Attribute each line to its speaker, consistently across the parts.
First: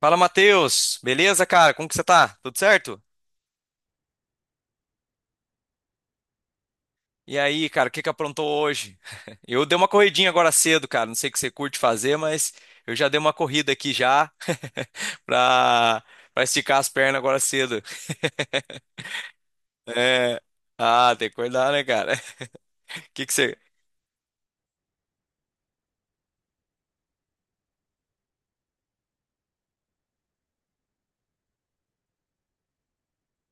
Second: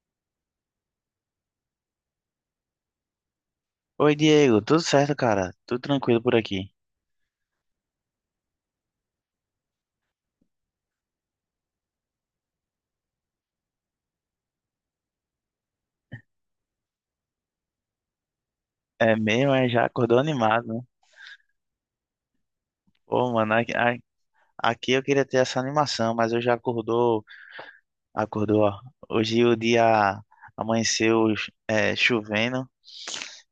Speaker 1: Fala, Matheus. Beleza, cara? Como que você tá? Tudo certo?
Speaker 2: Oi, Diego, tudo certo, cara? Tudo tranquilo por aqui.
Speaker 1: E aí, cara, o que que aprontou hoje? Eu dei uma corridinha agora cedo, cara. Não sei o que você curte fazer, mas eu já dei uma corrida aqui já pra, pra esticar as pernas agora cedo.
Speaker 2: É mesmo, é, já acordou
Speaker 1: É.
Speaker 2: animado, né?
Speaker 1: Ah, tem que cuidar, né, cara? O que
Speaker 2: Pô,
Speaker 1: que
Speaker 2: mano,
Speaker 1: você...
Speaker 2: aqui, aqui eu queria ter essa animação, mas eu já acordou, ó. Hoje o dia amanheceu, chovendo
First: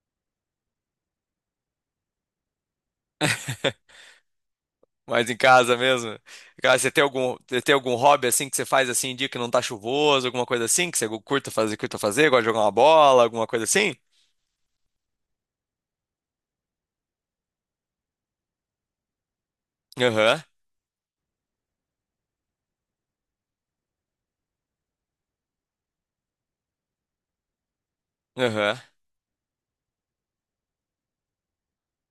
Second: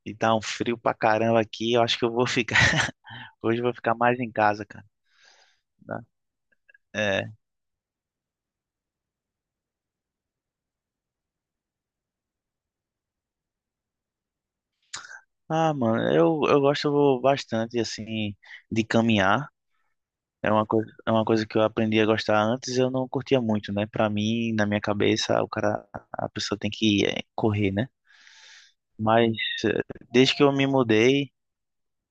Speaker 2: e tá um frio pra caramba aqui. Eu acho que hoje eu vou ficar mais em casa, cara.
Speaker 1: Mais em casa
Speaker 2: Tá?
Speaker 1: mesmo? Cara, você tem
Speaker 2: É.
Speaker 1: algum, você tem algum hobby assim que você faz assim em dia que não tá chuvoso, alguma coisa assim que você curta fazer, gosta de jogar uma bola, alguma coisa assim?
Speaker 2: Ah, mano, eu gosto bastante, assim, de caminhar.
Speaker 1: Aham,
Speaker 2: É uma coisa que eu aprendi a gostar antes, eu não curtia muito, né? Pra mim, na minha cabeça, a pessoa tem que correr, né?
Speaker 1: aham.
Speaker 2: Mas eh, desde que eu me mudei,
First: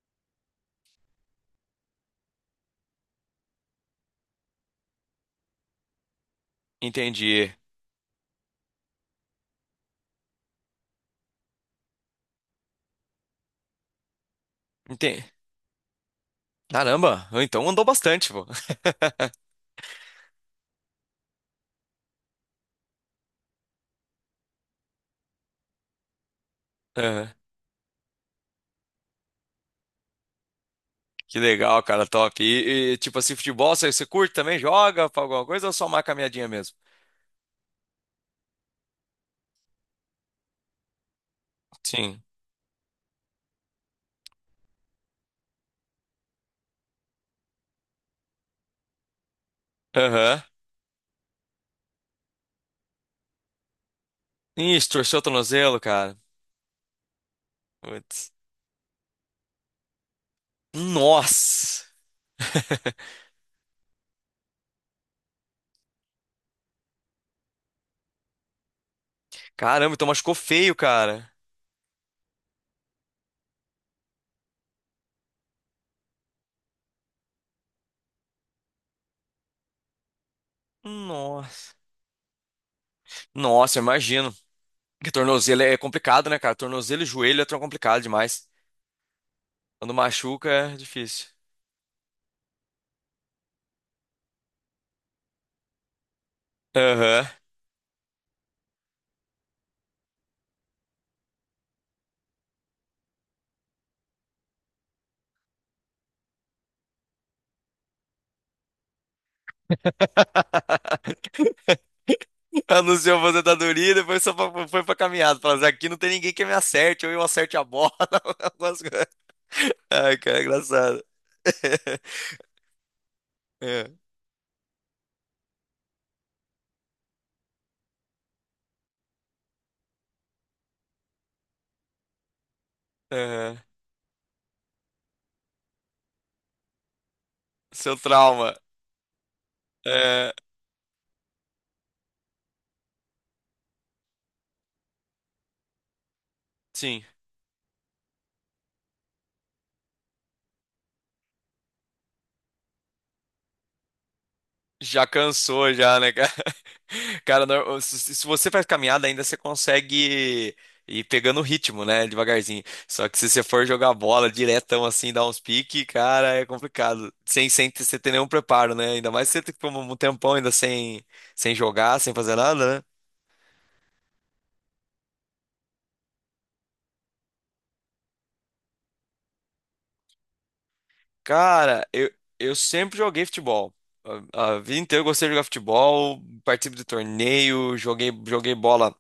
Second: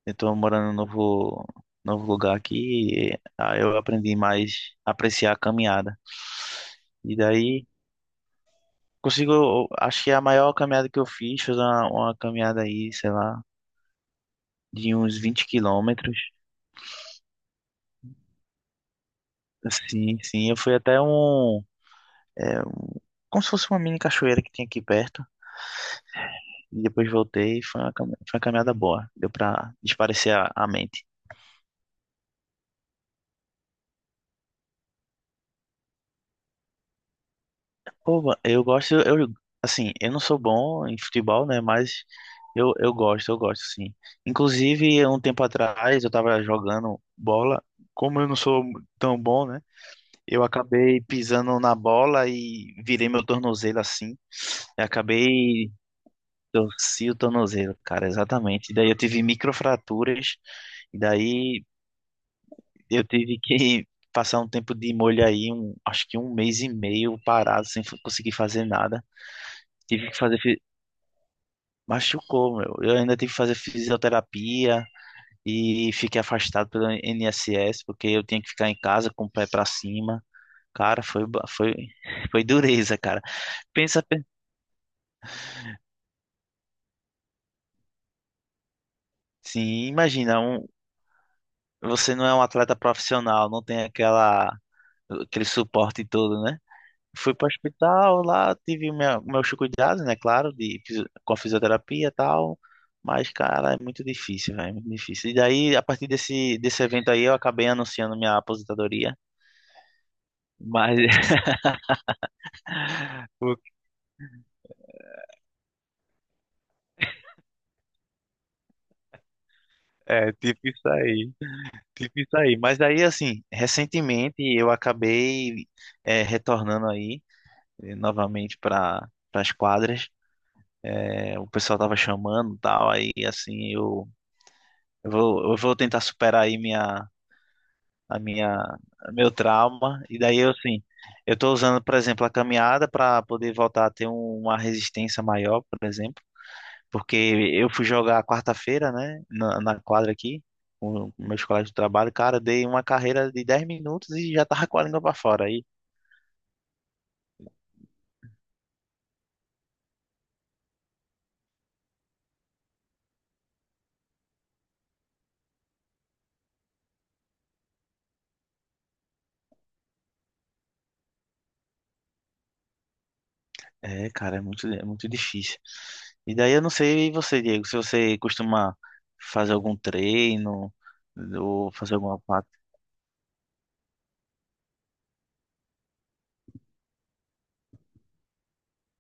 Speaker 2: eu tô morando novo lugar aqui, e, ah, eu aprendi mais a apreciar a caminhada. E
Speaker 1: Entendi.
Speaker 2: daí consigo, acho que a maior caminhada que eu fiz foi uma caminhada aí, sei lá, de uns
Speaker 1: Entendi.
Speaker 2: 20 quilômetros.
Speaker 1: Caramba, então andou bastante, pô.
Speaker 2: Sim, sim, eu fui até eh, como se fosse uma mini cachoeira que tinha aqui perto. E depois
Speaker 1: Aham.
Speaker 2: voltei e foi foi uma caminhada boa. Deu pra desaparecer a mente.
Speaker 1: Que legal, cara, top. Tipo assim, futebol, você curte também? Joga pra alguma coisa ou só uma caminhadinha mesmo?
Speaker 2: Pô, assim, eu não sou bom em futebol, né? Mas
Speaker 1: Sim.
Speaker 2: eu gosto, sim. Inclusive, um tempo atrás, eu tava jogando bola. Como eu não sou tão bom, né?
Speaker 1: Aham.
Speaker 2: Eu acabei pisando na bola e virei meu tornozelo assim.
Speaker 1: Ih,
Speaker 2: Eu
Speaker 1: torceu o
Speaker 2: acabei,
Speaker 1: tornozelo, cara.
Speaker 2: torci o tornozelo, cara,
Speaker 1: Putz.
Speaker 2: exatamente. Daí eu tive microfraturas. E daí
Speaker 1: Nossa!
Speaker 2: eu tive que passar um tempo de molho aí, acho que um mês e meio parado, sem f- conseguir fazer nada.
Speaker 1: Caramba, então
Speaker 2: Tive que
Speaker 1: machucou
Speaker 2: fazer. Fi-
Speaker 1: feio, cara.
Speaker 2: Machucou, meu. Eu ainda tive que fazer fisioterapia e fiquei afastado pelo INSS, porque eu tinha que ficar em casa com o pé pra cima. Cara,
Speaker 1: Nossa.
Speaker 2: foi dureza, cara.
Speaker 1: Nossa, eu
Speaker 2: Pensa, pe-
Speaker 1: imagino. Porque tornozelo é complicado, né, cara? Tornozelo e joelho é tão complicado demais.
Speaker 2: sim,
Speaker 1: Quando
Speaker 2: imagina,
Speaker 1: machuca, é difícil.
Speaker 2: você não é um atleta profissional, não tem aquele suporte todo, né?
Speaker 1: Aham.
Speaker 2: Fui para o hospital, lá tive meus cuidados, né? Claro, com a fisioterapia e tal. Mas, cara, é muito difícil, velho. É muito difícil. E daí, a partir desse evento aí, eu acabei anunciando minha aposentadoria. Mas,
Speaker 1: Anunciou a
Speaker 2: o-
Speaker 1: aposentadoria e depois foi pra caminhada. Falando assim, aqui não tem ninguém que me acerte, ou eu acerte a bola. algumas coisas. Ai,
Speaker 2: é,
Speaker 1: cara, é
Speaker 2: tipo isso
Speaker 1: engraçado.
Speaker 2: aí. Tipo isso aí. Mas daí, assim,
Speaker 1: É,
Speaker 2: recentemente eu acabei retornando aí, novamente para as quadras. É, o pessoal tava chamando e tal. Aí,
Speaker 1: é.
Speaker 2: assim, eu vou tentar superar aí minha.
Speaker 1: Seu
Speaker 2: a
Speaker 1: trauma.
Speaker 2: minha, meu trauma. E
Speaker 1: É,
Speaker 2: daí eu assim, eu estou usando, por exemplo, a caminhada para poder voltar a ter uma resistência maior, por exemplo,
Speaker 1: sim.
Speaker 2: porque eu fui jogar quarta-feira, né, na quadra aqui, com meus colegas de trabalho, cara, eu dei uma carreira de 10 minutos e já tava com a língua
Speaker 1: Já
Speaker 2: para fora aí.
Speaker 1: cansou, já, né, cara? Cara, se você faz caminhada, ainda você consegue ir pegando o ritmo, né? Devagarzinho. Só que se você for jogar bola diretão assim, dar uns piques, cara, é complicado. Sem ter nenhum preparo, né? Ainda mais se você ficou um tempão ainda sem jogar, sem fazer nada, né?
Speaker 2: É, cara, é muito difícil. E daí eu não sei e você, Diego, se você costuma fazer algum treino ou
Speaker 1: Cara,
Speaker 2: fazer
Speaker 1: eu,
Speaker 2: alguma parte.
Speaker 1: eu sempre joguei futebol. A vida inteira eu gostei de jogar futebol, participo de torneio, joguei bola.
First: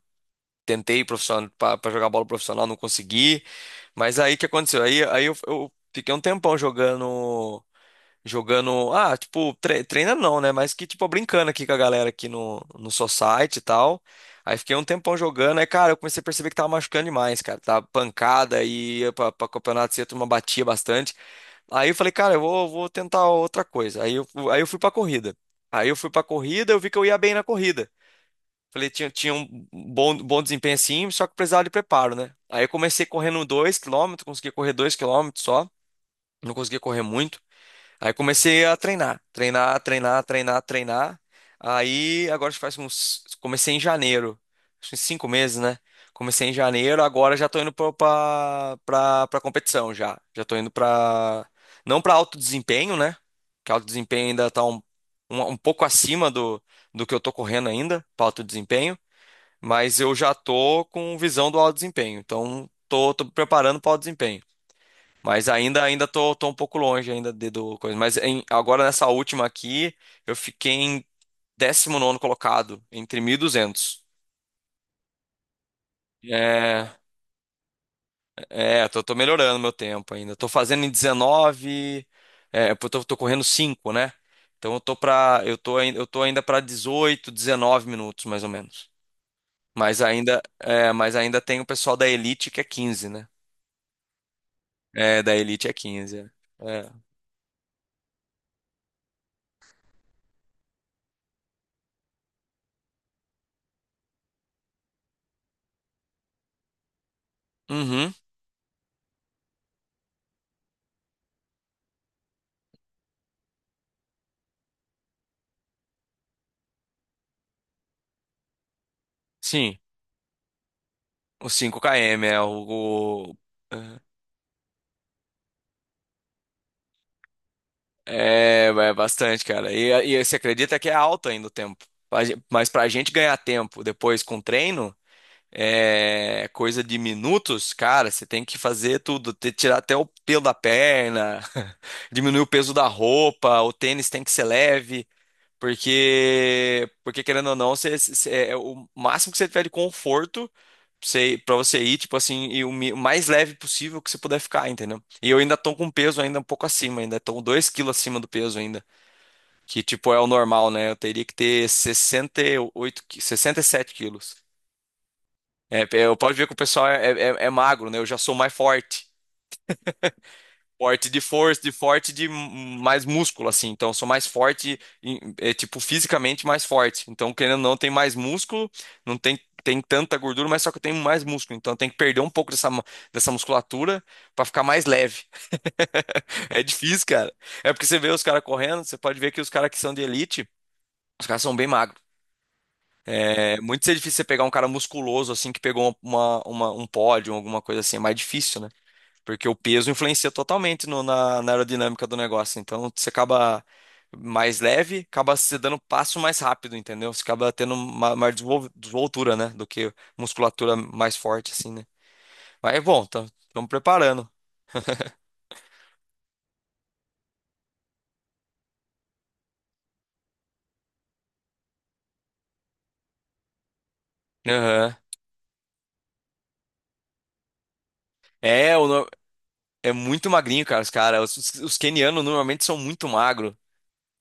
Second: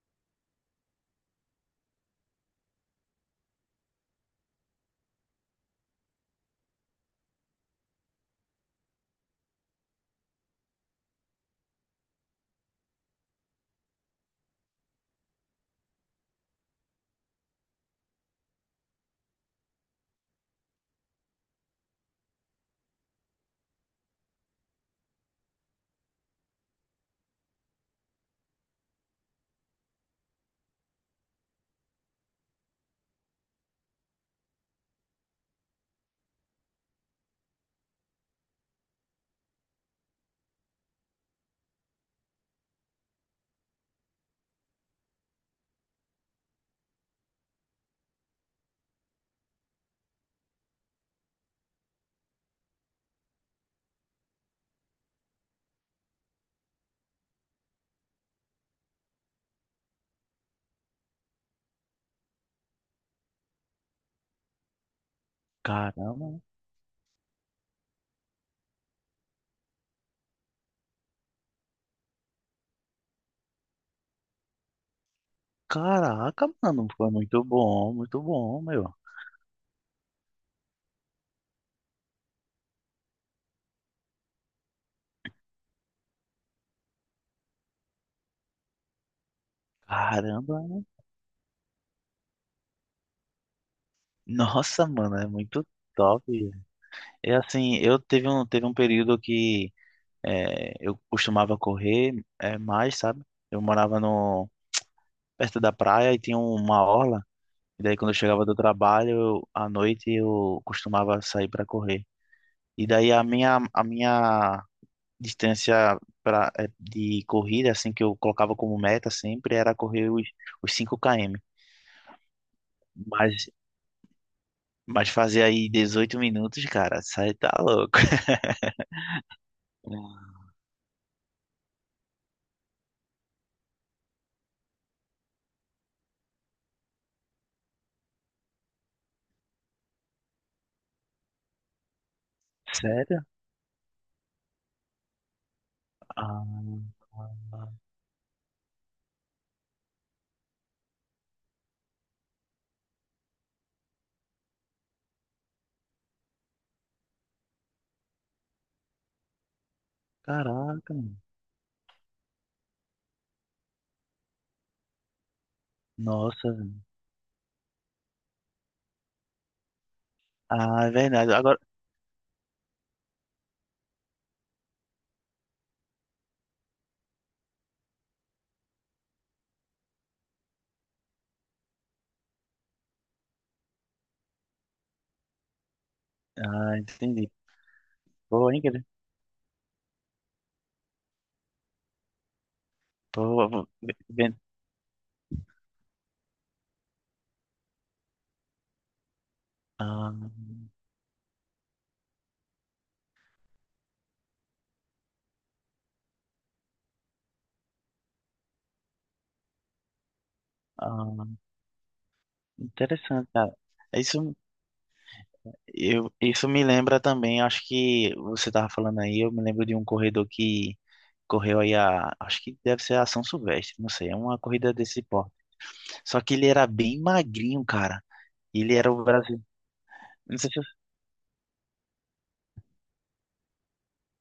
Speaker 1: Tentei profissional para jogar bola profissional, não consegui. Mas aí o que aconteceu? Aí eu fiquei um tempão jogando. Jogando. Ah, tipo, treina não, né? Mas que, tipo, brincando aqui com a galera aqui no society e tal. Aí fiquei um tempão jogando. Aí, cara, eu comecei a perceber que tava machucando demais, cara. Tava pancada e ia pra campeonato cedo, uma batia bastante. Aí eu falei, cara, eu vou tentar outra coisa. Aí eu fui pra corrida. Aí eu fui pra corrida, eu vi que eu ia bem na corrida. Falei, tinha um bom desempenho assim, só que precisava de preparo, né? Aí eu comecei correndo 2 km consegui correr 2 km só, não conseguia correr muito. Aí comecei a treinar, treinar, treinar, treinar, treinar. Aí agora faz uns. Comecei em janeiro, acho que 5 meses, né? Comecei em janeiro, agora já tô indo pra competição já. Já tô indo pra. Não pra alto desempenho, né? Que alto desempenho ainda tá um pouco acima do que eu tô correndo ainda, pra alto desempenho mas eu já tô com visão do alto desempenho. Então, tô preparando para o alto desempenho. Mas ainda tô,
Speaker 2: Caramba,
Speaker 1: tô um pouco longe ainda de, do coisa. Mas agora nessa última aqui, eu fiquei em 19º colocado, entre 1.200.
Speaker 2: caraca, mano,
Speaker 1: É,
Speaker 2: foi muito bom, meu.
Speaker 1: tô melhorando meu tempo ainda. Tô fazendo em 19, é, pô, tô correndo 5, né? Então eu tô pra, eu tô, ain- eu tô ainda para 18, 19 minutos mais ou menos. Mas ainda,
Speaker 2: Caramba.
Speaker 1: é, mas ainda tem o pessoal da elite que é 15, né?
Speaker 2: Nossa, mano,
Speaker 1: É,
Speaker 2: é
Speaker 1: da
Speaker 2: muito
Speaker 1: Elite é 15.
Speaker 2: top.
Speaker 1: É. É.
Speaker 2: É assim, teve um período que eu costumava correr mais, sabe? Eu morava no, perto da praia e tinha uma orla. E daí quando
Speaker 1: Uhum,
Speaker 2: eu chegava do trabalho, à noite eu costumava sair para correr. E daí a minha distância de corrida, assim, que eu colocava como meta sempre, era
Speaker 1: sim.
Speaker 2: correr os 5 km.
Speaker 1: O 5 km é
Speaker 2: Mas Mas fazer aí 18 minutos, cara, sai tá louco.
Speaker 1: É, é bastante, cara. E você acredita que é alto ainda o tempo. Mas pra gente ganhar tempo depois com treino, é coisa de minutos, cara, você tem que fazer tudo. Tirar até o pelo da perna, diminuir o peso da
Speaker 2: Sério?
Speaker 1: roupa, o tênis tem que ser leve.
Speaker 2: Ah,
Speaker 1: Porque querendo ou não, é o máximo que você tiver de conforto pra você ir, tipo assim, e o mais leve possível que você puder ficar, entendeu? E eu ainda tô com peso ainda um pouco acima, ainda tô 2 quilos acima do peso ainda. Que, tipo, é o normal, né?
Speaker 2: caraca,
Speaker 1: Eu
Speaker 2: mano.
Speaker 1: teria que ter 68, 67 quilos. É, eu posso ver
Speaker 2: Nossa,
Speaker 1: que o
Speaker 2: velho.
Speaker 1: pessoal é magro, né? Eu já sou mais forte.
Speaker 2: Ah, é
Speaker 1: Forte de
Speaker 2: verdade. Agora.
Speaker 1: força, de forte de mais músculo, assim. Então, eu sou mais forte, é, tipo, fisicamente mais forte. Então, querendo ou não, tem mais músculo, não tem tanta gordura, mas só que eu tenho mais músculo. Então, eu tenho que perder um pouco dessa musculatura pra ficar mais leve. É
Speaker 2: Ah,
Speaker 1: difícil,
Speaker 2: entendi.
Speaker 1: cara. É porque você vê os caras
Speaker 2: Boa, hein,
Speaker 1: correndo,
Speaker 2: querido?
Speaker 1: você pode ver que os caras que são de elite, os caras são bem magros.
Speaker 2: Boa,
Speaker 1: É
Speaker 2: boa.
Speaker 1: muito difícil você pegar um cara musculoso, assim, que pegou um pódio, alguma coisa assim. É mais difícil, né? Porque o peso
Speaker 2: Ah,
Speaker 1: influencia totalmente na aerodinâmica do negócio. Então você acaba mais leve, acaba se dando passo mais rápido, entendeu? Você acaba tendo uma maior desenvoltura, né? Do que musculatura mais
Speaker 2: ah,
Speaker 1: forte, assim, né? Mas é bom,
Speaker 2: interessante, cara.
Speaker 1: estamos preparando.
Speaker 2: Isso, eu, isso me lembra também, acho que você tava falando aí, eu me lembro de um corredor que correu aí a. Acho que deve ser a São Silvestre, não sei, é uma corrida
Speaker 1: Aham.
Speaker 2: desse porte. Só que ele era bem magrinho, cara. Ele
Speaker 1: É, o
Speaker 2: era o
Speaker 1: no-
Speaker 2: brasileiro.
Speaker 1: é muito
Speaker 2: Não sei se eu...
Speaker 1: magrinho, cara, os cara. Os quenianos normalmente são muito magro,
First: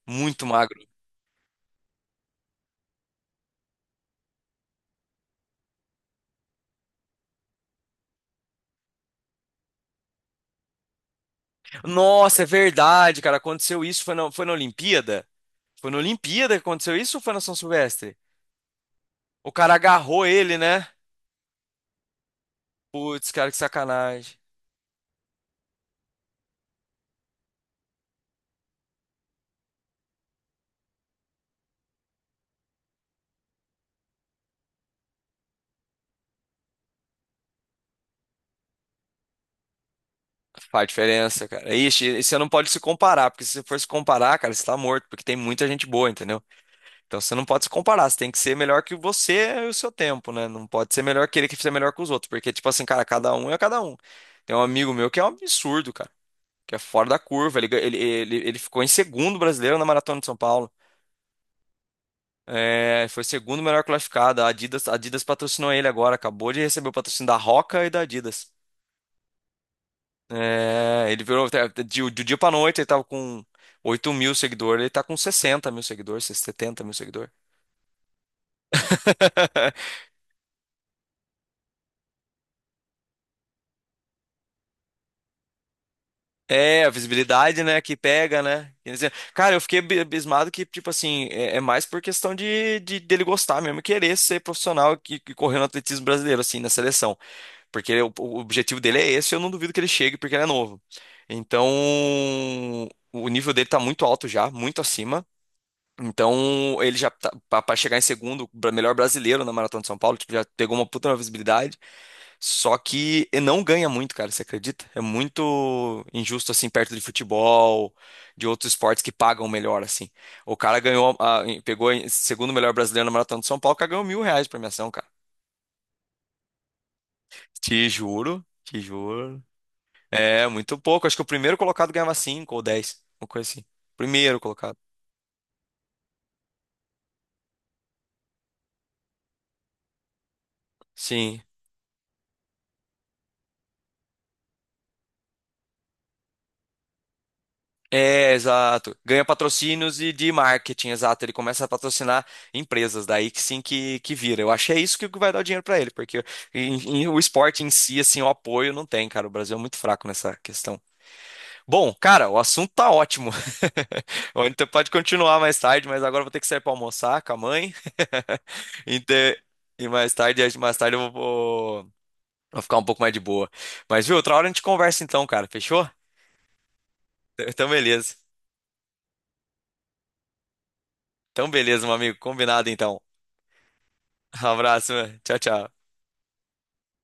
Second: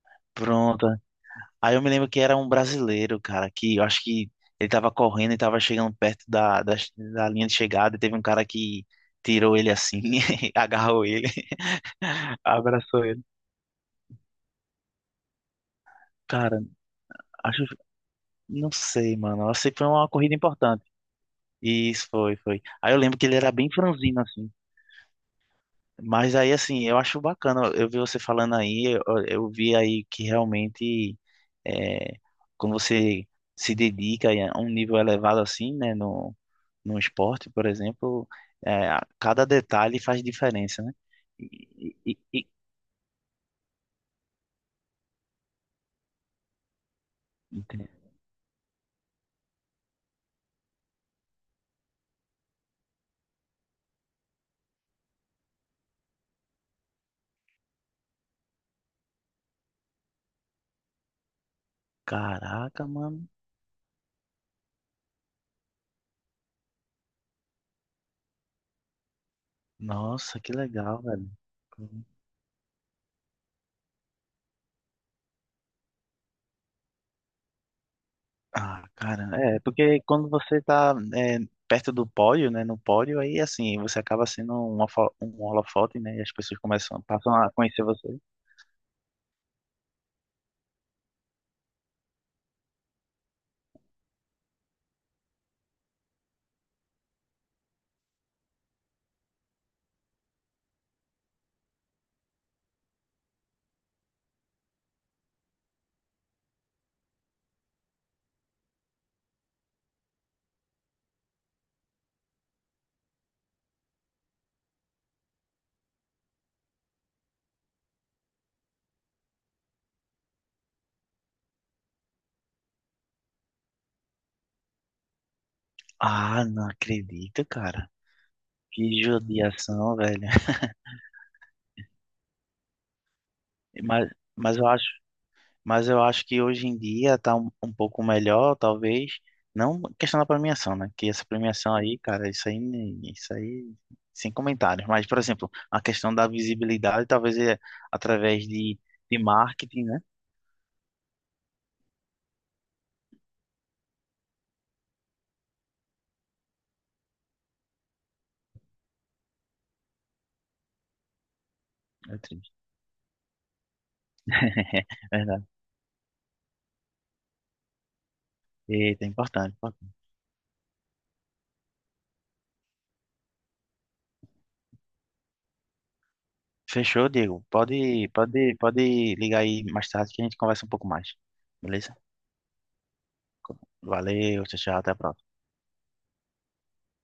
Speaker 1: muito magro.
Speaker 2: Pronto. Aí eu me lembro que era um brasileiro, cara, que eu acho que ele tava correndo e tava chegando perto da linha de chegada e teve um cara que tirou ele assim, agarrou ele,
Speaker 1: Nossa, é
Speaker 2: abraçou
Speaker 1: verdade,
Speaker 2: ele.
Speaker 1: cara. Aconteceu isso, foi na Olimpíada? Foi na Olimpíada
Speaker 2: Cara,
Speaker 1: que aconteceu isso ou foi na São
Speaker 2: acho,
Speaker 1: Silvestre?
Speaker 2: não sei, mano.
Speaker 1: O
Speaker 2: Eu sei
Speaker 1: cara
Speaker 2: que foi uma
Speaker 1: agarrou
Speaker 2: corrida
Speaker 1: ele,
Speaker 2: importante.
Speaker 1: né?
Speaker 2: Isso foi, foi. Aí eu lembro que
Speaker 1: Putz,
Speaker 2: ele
Speaker 1: cara,
Speaker 2: era
Speaker 1: que
Speaker 2: bem franzino,
Speaker 1: sacanagem.
Speaker 2: assim. Mas aí, assim, eu acho bacana, eu vi você falando aí, eu vi aí que realmente, é, quando você se dedica aí a um nível elevado assim, né, no esporte, por exemplo, é, cada detalhe faz diferença,
Speaker 1: Faz
Speaker 2: né?
Speaker 1: diferença,
Speaker 2: E,
Speaker 1: cara. Ixi,
Speaker 2: e-
Speaker 1: e você
Speaker 2: e-
Speaker 1: não
Speaker 2: e-
Speaker 1: pode se comparar, porque se você for se comparar, cara, você tá morto, porque tem muita gente boa, entendeu? Então você não pode se comparar, você tem que ser melhor que você e o seu tempo, né? Não pode ser melhor que ele que ser melhor que os outros, porque, tipo assim, cara, cada um é cada um. Tem um amigo meu que é um absurdo, cara, que é fora da curva. Ele, gan- ele ficou em segundo brasileiro na Maratona de São Paulo.
Speaker 2: Caraca,
Speaker 1: É, foi
Speaker 2: mano,
Speaker 1: segundo melhor classificado. A Adidas patrocinou ele agora, acabou de receber o patrocínio da Roca e da Adidas.
Speaker 2: nossa, que legal,
Speaker 1: É, ele
Speaker 2: velho.
Speaker 1: virou de um dia pra noite, ele tava com 8 mil seguidores, ele tá com 60 mil seguidores, 70 mil seguidores.
Speaker 2: Ah, cara, porque quando você tá perto do pódio, né, no pódio, aí assim, você acaba sendo um holofote, né, e as pessoas
Speaker 1: É, a
Speaker 2: começam, passam a
Speaker 1: visibilidade, né,
Speaker 2: conhecer
Speaker 1: que
Speaker 2: você.
Speaker 1: pega, né? Quer dizer, cara, eu fiquei abismado que, tipo assim, é mais por questão de, dele gostar mesmo, e querer ser profissional que correu no atletismo brasileiro, assim, na seleção. Porque o objetivo dele é esse, eu não duvido que ele chegue, porque ele é novo. Então, o nível dele tá muito alto já, muito acima. Então, ele já tá, para chegar em segundo, melhor brasileiro na Maratona de São Paulo, tipo, já pegou uma puta uma visibilidade, só que ele não ganha muito, cara, você acredita? É muito injusto assim perto de futebol, de outros esportes que pagam melhor assim. O cara pegou em segundo melhor brasileiro na Maratona de São Paulo, o cara ganhou 1.000 reais de premiação, cara.
Speaker 2: Ah, não acredito,
Speaker 1: Te
Speaker 2: cara.
Speaker 1: juro, te
Speaker 2: Que
Speaker 1: juro.
Speaker 2: judiação, velho.
Speaker 1: É, muito pouco. Acho que o primeiro colocado ganhava cinco ou dez, uma coisa assim.
Speaker 2: Mas,
Speaker 1: Primeiro
Speaker 2: mas eu
Speaker 1: colocado.
Speaker 2: acho, mas eu acho que hoje em dia tá um pouco melhor, talvez. Não questão da premiação, né, que essa
Speaker 1: Sim.
Speaker 2: premiação aí, cara, isso aí, sem comentários. Mas, por exemplo, a questão da visibilidade, talvez é
Speaker 1: É,
Speaker 2: através
Speaker 1: exato.
Speaker 2: de
Speaker 1: Ganha
Speaker 2: marketing, né?
Speaker 1: patrocínios e de marketing, exato. Ele começa a patrocinar empresas, daí que sim que vira. Eu acho que é isso que vai dar o dinheiro pra ele, porque em- o esporte em si, assim, o apoio não tem, cara. O Brasil é muito fraco nessa questão. Bom,
Speaker 2: É
Speaker 1: cara, o
Speaker 2: triste.
Speaker 1: assunto tá ótimo. A gente pode continuar
Speaker 2: Verdade.
Speaker 1: mais tarde, mas agora eu vou ter que sair pra almoçar com a mãe.
Speaker 2: Eita,
Speaker 1: Então,
Speaker 2: importante, importante.
Speaker 1: e mais tarde, acho que mais tarde eu vou ficar um pouco mais de boa. Mas viu, outra hora a gente conversa então, cara. Fechou?
Speaker 2: Fechou, Diego.
Speaker 1: Então, beleza.
Speaker 2: Pode ligar aí mais tarde que a gente conversa um pouco mais.
Speaker 1: Então, beleza, meu
Speaker 2: Beleza?
Speaker 1: amigo. Combinado então.
Speaker 2: Valeu,
Speaker 1: Um
Speaker 2: tchau, tchau, até
Speaker 1: abraço,
Speaker 2: a
Speaker 1: mano.
Speaker 2: próxima.
Speaker 1: Tchau, tchau.